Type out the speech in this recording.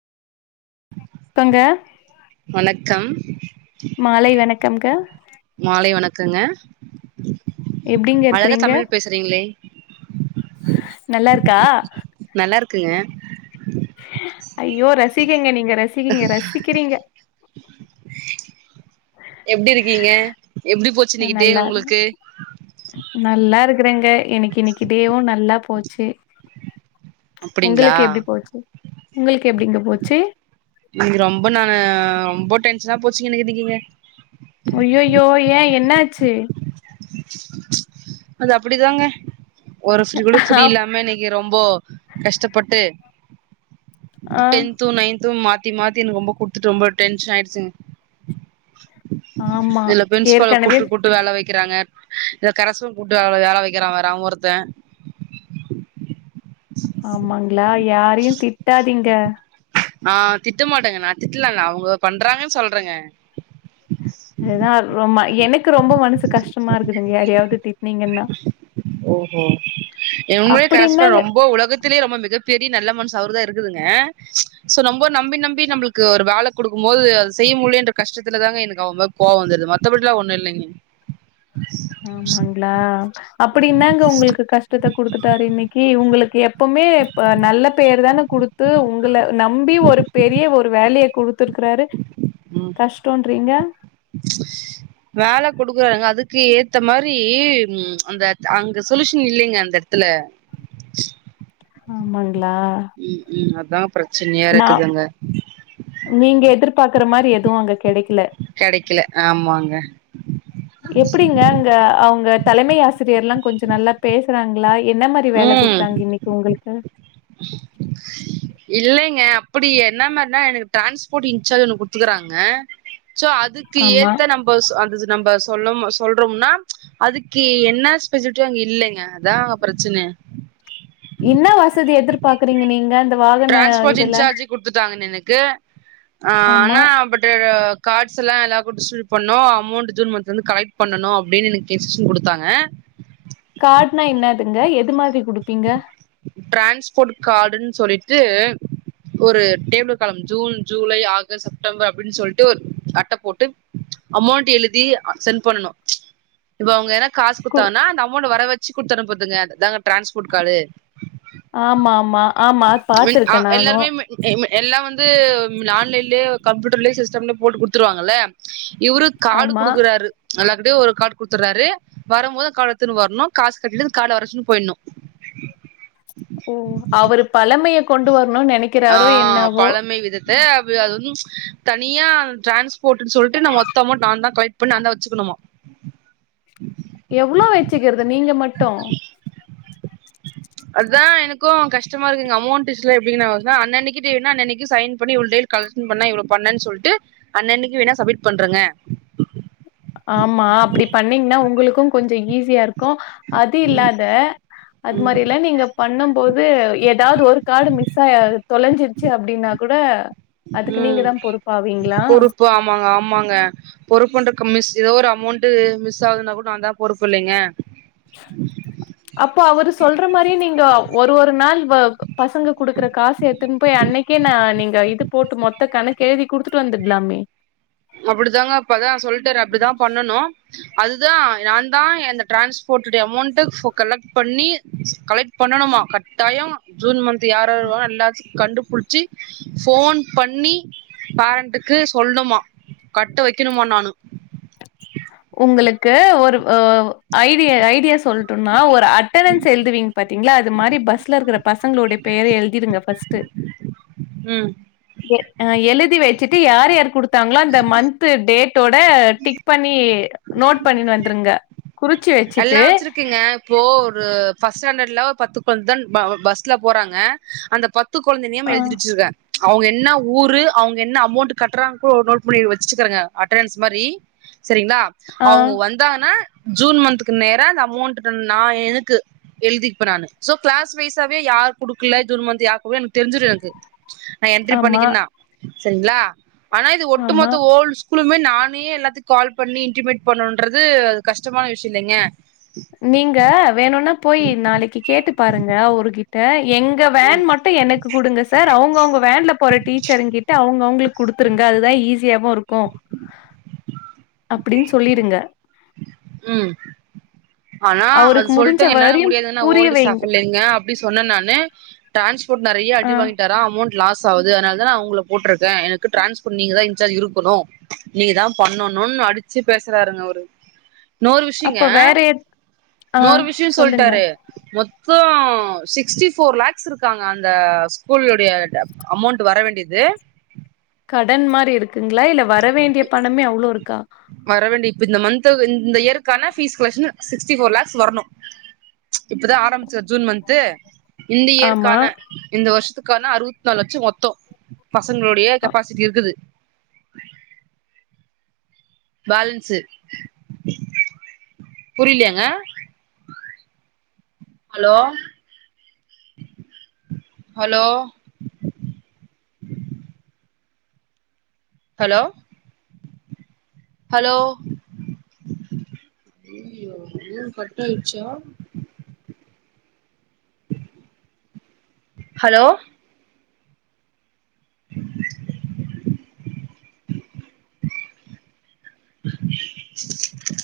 கங்க வணக்கம் மாலை வணக்கம்ங்க மாலை வணக்கங்க எப்டிங்க அழகா இருக்கிறீங்க தமிழ் பேசுறீங்ளே நல்லா இருக்கா நல்லா இருக்குங்க ஐயோ ரசிகைங்க நீங்க ரசிகைங்க ரசிக்கிறீங்க எப்டி இருக்கீங்க எப்டி போச்சு இன்னைக்கு டே நல்லா உங்களுக்கு நல்லா இருக்றேங்க எனக்கு இன்னிக்கி டேவு நல்லா போச்சு அப்டிங்களா உங்களுக்கு எப்டி போச்சு உங்களுக்கு எப்படிங்க போச்சு இன்னைக்கி ரொம்ப நானு ரொம்ப டென்ஷனா போச்சீங்க நேத்திக்கி இங்க அய்யய்யோ ஏ என்னாச்சு அது அப்படிதாங்க ஒரு ஃப்ரீ கூட ஃப்ரீ ஆ இல்லாம இன்னைக்கி நீ ரொம்போ கஷ்டப்பட்டு டென்த் து நைன்தும் மாத்தி மாத்தி எனக்கு ரொம்ப குடுத்துட்டு ரொம்ப டென்ஷன் ஆயிடுச்சுங்க ஆமா இதுல பிரின்ச்பால ஏற்கனவே கூட்டு கூட் ட்டு வேல வைக்கிறாங்க எங்க கரசு கூட்டு வே வேல வைக்கிற வேற அவ ஒருத்தே ஆமாங்ளா யாரையு திட்டாதீங்க ஆ திட்ட மாட்டேங்க நா திட்டலங்க அவுங்க பண்றாங்கானு சொல்றேங்க அதுதா ரொம் எனக்கு ரொம்ப மனசு கஷ்டமா இருக்குதுங்க யாரையாவது திட்னீங்கன்னா ஓஹோ என்னுடைய கரச்பா அப்டின்னா ரொம்ப உலகத் திலே ரொம்ப மிகப்பெரிய நல்ல மன்சு அவர் தா இருக்குதுங்க சோ ரொம்ப நம்பி நம்பி நம்ளுக்கு ஒரு வேலக் குடுக்கும் போது அது செய்ய முடியலயேன்ற கஷத்துலதாங்க எனக்கு அவங்க மேல கோவோ வந்துருது மத்தபடி எல்லா ஒண்ணு இல்லைங்க ஆமாங்ளா அப்டி என்னாங்க உங்களுக்கு கஷ் டத்த குடுத்துட்டாரு இன்னைக்கி உங்களுக்கு எப்வுமே நல்ல பெயர் தானே குடுத்து உங்கள நம்பி ஒரு பெரிய ஒரு வேலைய குடுத்திருக்கறாரு ம் கஷ்டோன்றீங்க வேல குடுக்குறாங்க அதுக்கு ஏத்த மாரி ம் அந்த அங்க சொலுயூஷன் இல்லைங்க அந்த த்துல ஆமாங்ளா ம் ம் அதா பிரச்சனையா இருக்குது அங்க நீங்க எதிர்பார்க்கற மாரி எதுவு அங்க கெடைக்ல கெடைக்கல ஆமாங்க எப்டிங்க அங்க அவுங்க தலைமை ஆசிரியர்ல்லா கொஞ்சோ நல்லா பேசுறாங்ளா என்ன மாரி எப்டி வேல ம் குடுத்தாங்க இன்னைக்கி உங்களுக்கு இல்லங்க அப்படி என்ன மார்னா எனக்கு டிரான்ஸ்போர்ட் இன்சார்ஜ் ஒண்ணு குடுத்துக்குறாங்க சோ அதுக்கு ஆமா ஏத்த நம்ப சொ அது நம்ம சொல்ல சொல்றோம்னா அதுக்கு என்ன ஸ்பேச்சுட்டு அங்க இல்லங்க அதா ப்ரச்சன என்ன வசதி எதிர்பாக்குறீங்க நீங்க வாகன ட்ரன்ஸ்போட் இதுல இன்சார்ஜ் குடுத்துட்டாங்க எனக்கு ஆ ஆமா ஆனா பட்டு காட்ஸ் எல்லா எல்லாக்கு ஸ்ட்ரிபூ பண்ணு அமௌண்ட் ஜூன் மந்த்லந்து கலெக் பண்ணனு அப்டினு எனக்கு இன்ஸ்டரக்ஷன் குடுத்தாங்க காட்னா என்னதுங்க எது மாரி குடுப்பீங்க ட்ரானன்ஸ்போர்ட் கார்டுன்னு சொல்லிட்டு ஒரு table column June July August September அப்டின்னு சொல்ட்டு ஒரு அட்ட போட்டு அமோண்ட் எழுதி சென்ட் பண்ணனு இப்ப அவங்க எனா காசு கு குட்த்தாங்கன்னா அந்த அமௌண்ட் வர வச்சு குடுத்துனுப்புதுங்க அதாங்க டிரன்ஸ்போர்ட் கார்டு ஆமா ஆமா ஆமா பாத்துருக்க நானு எம் எல்லா வந்து ஆன்லைன்லே கம்யூட்டர்லே சிஸ்டம்லே போட்டு குடுத்துருவாங்கல்ல இவுரு கார்டு ஆமா. குடுக்குறாரு எல்லார் கிட்டியு ஒரு கார்டு குடுத்துறாரு வர போது அந்த கார்ட எத்துன்னு வரணு காசு கட்டிட்டு அந்த கார்ட வர வச்சிட்டு போயிட்ணு ஓ அவரு பழமையை கொண்டு வரணுன் நினைக் ஆ பழமை விதத் த அது வந்து தனியா டிரன்ஸ்போர்ட்ன்னு சொல்ட்டு நா மொத்தமா நாந்தா கலெக்ட் பண்ணி நாந் தா வச்சிக்கணுமா எவ்வளோ வச்சுக்கிறது நீங்க மட்டு அதா எனக்கு கஷ்டமா இருக்குங்க அமௌண்ட் விஷல எப்டிங்க நா [unintelligible] அன்னன்னைக்கு ட்யூனா அன்னன்னைக்கு சைன் பண்ணி இவ்ளோ டேல கலெக்சன் பண்ணா இ்வ்ளோ பண்ணன் சொல்ட்டு அண்ணன்னைக்கு வேணா சம்மிட் பண்ருங்க ஆமா அப்பனடி பண்ணீங்னா உங்களுக்கு கொஞ்சோ ஈஸியா இருக் க்கு அது இல்லாத அது ம் மாரில்லா நீங்க பண்ணம்போது ஏதாவது ஒரு கார்டு மிஸ்ஸா தொலஞ்சிருச்சு அப்டினா கூட அதுக்கு நீங்கதா பொறுப்பாவீங்ளா ஓ ஆமாங்க ஆமாங்க பொறுப்புன்றுகு மிஸ் ஏதோ ஒரு அமௌண்டு மிஸ் ஆகுதுனா கூட நாந்தா பொறுப்பில்லைங்க அப்போ அவரு சொல்ற மாரியே நீங்க ஒரு ஒரு நாள் வ பசங்க குடுக்குற காச எத்துனு போய் அன்னைக்கே நா நீங்க இது போட்டு மொத்த கணக்கு எழுதி குடுத்துட்டு வந்துட்லாமே அப்டிதாங்க அப்பதா சொல்ட்டாரு அப்டிதா பண்ணனு அதுதா நாந்தா எந்த டிரான்ஸ்போட்டோட அமௌண்ட ஃபோ கலெக்ட் பண்ணி கலெக்ட் பண்ணணுமா கட்டாயோ ஜூன் மன்த்து யாரார் வருவா எல்லா கண்டுபுடிச்சி ஃபோன் பண்ணி பேரண்ட்டுக்கு சொல்னுமா கட்ட வைக்கணுமா நானு உங்களுக்கு ஒரு அ ஐடியா ஐடியா சொல் டுமா ஒரு அட்டன்னன்ஸ் எழுதுவிங்க பாத்தீங்ளா அது மாரி பஸ்ல இருக்குற பசங்களோட பேரு எழுதிடுங்க ஃபர்ஸ்டு ம் எ அ எழுதி வச்சிட்டு யாரு யாரு குடுத்தாங்களோ அந்த மன்த்து டேட் டோட டிக் பண்ணி நோட் பண்ணினு வந்துருங்க குறிச்சி எல்லா வச்சிட்டு வச்சிருக்குங்க இப்போ ஒரு ஃபஸ்ட் ஸ்டண்டட்ல பத்து பேர்தா பஸ்ல போறாங்க அந்த பத் து கொழந்த நேம் ஆ, எழுதி வச்சிருக்க அவுங்க என்ன ஊரு அவுங்க என்ன அமௌண்ட் கட்றாங்க கூட நோட் பண்ணி வச்சிருக்கங்க அட்டணன்ஸ் மாரி சரிங்ளா ஆ, அவங்க வந்தாங்னா ஜூன் மன்த் நேரோ அந்த அமௌண்ட் நா எனக்கு எழுதிருப்ப நானு சோ கிளாஸ் வைஸாவே யாரு குடுக்கல ஜூன் மன்த்து யாருக்கு வேணு எனக்கு தெரிஞ்சிடு எனக்கு நா என்ட்ரி ஆமா, பண்ணிக்குந்தா செரிங்களா ஆனா இது ஆமா. ஒட்டுமொத்த ஓல்டு ஸ் கூலுமே நானே எல்லாத்துக்கு கால் பண்ணி இன்டிமேட் பண்ணுன்றது அது கஷ்டமான விஷ்யோ இல்லைங்க நீங்க வேணுனா போயி நாளைக்கு கேட்டு பாருங்க அவருகிட்ட எங் க வேன் மட்டு எனக் க்கு குடுங்க சார் அவுங்க அவுங்க வேன்ல போற டீச்சர்ங்கிட்ட அவுங்க அவுங்களுக்கு குடுத்துருங்க அதுதா ஈஸி ஸியாவு இருக்கு அப்டினு சொல்லிடுங்க உம் ஆனா அது அவருக்கு முடிஞ்ச சொல்ட என்னால வரையும் முடியாது நா புரிய ஓல்டு வைங்க. ஸ்டாஃபு இல்லிங்க அப்டினு சொன்ன நானு டிரான்ஸ்போர்ட் நெறையா ஆ அடி வாங்கிட்டாரா அமௌண்ட் லாஸ் ஆவுது அதனாலதா நா உங்கள போட்டுருக்க எனக்கு டிரான்ஸ்போர்ட் நீங்கதா இன்சார்ஜ் இருக்கணு நீ தா பண்ணணுன்னு அடிச்சி பேசுறாருங்க அவரு இன்னொரு அப்ப விஷயோங்க வேற எத் ஆ இன்னோரு விஷயம் சொல்லுங்க. சொல்ட்டாரு மொத்தோ சிக்ஸ்டி போர் லக்ஸ் இருக்காங்க அந்த ஸ்கூலுடைய ட அமௌண்ட் வர வேண்டியது கடன் மாரி இருக்குங்களா இல்ல வர வேண்டிய பணமே அவ்ளோ இருக்கா வரவேண்டிய இப்ப இந்த மன்த் இந்த இயருக்கான fees collection sixty four lakhs வரணு இப்பதா ஆரம்பிச்சோ ஜூன் மன்த்து இந்த ஆமா. இயற்கான இந்த வருஷத்துக்கான அறுபத்தி நாலு லட்சோ மொத்தோ பசங்களுடைய கெப்பாசிட்டி இருக்குது பேலன்ஸு புரியலயாங்க ஹலோ ஹலோ ஹலோ ஹலோ அய்யயோ ஃபோன் கட்டாயிருச்சா ஹலோ [inaudible] [inaudible]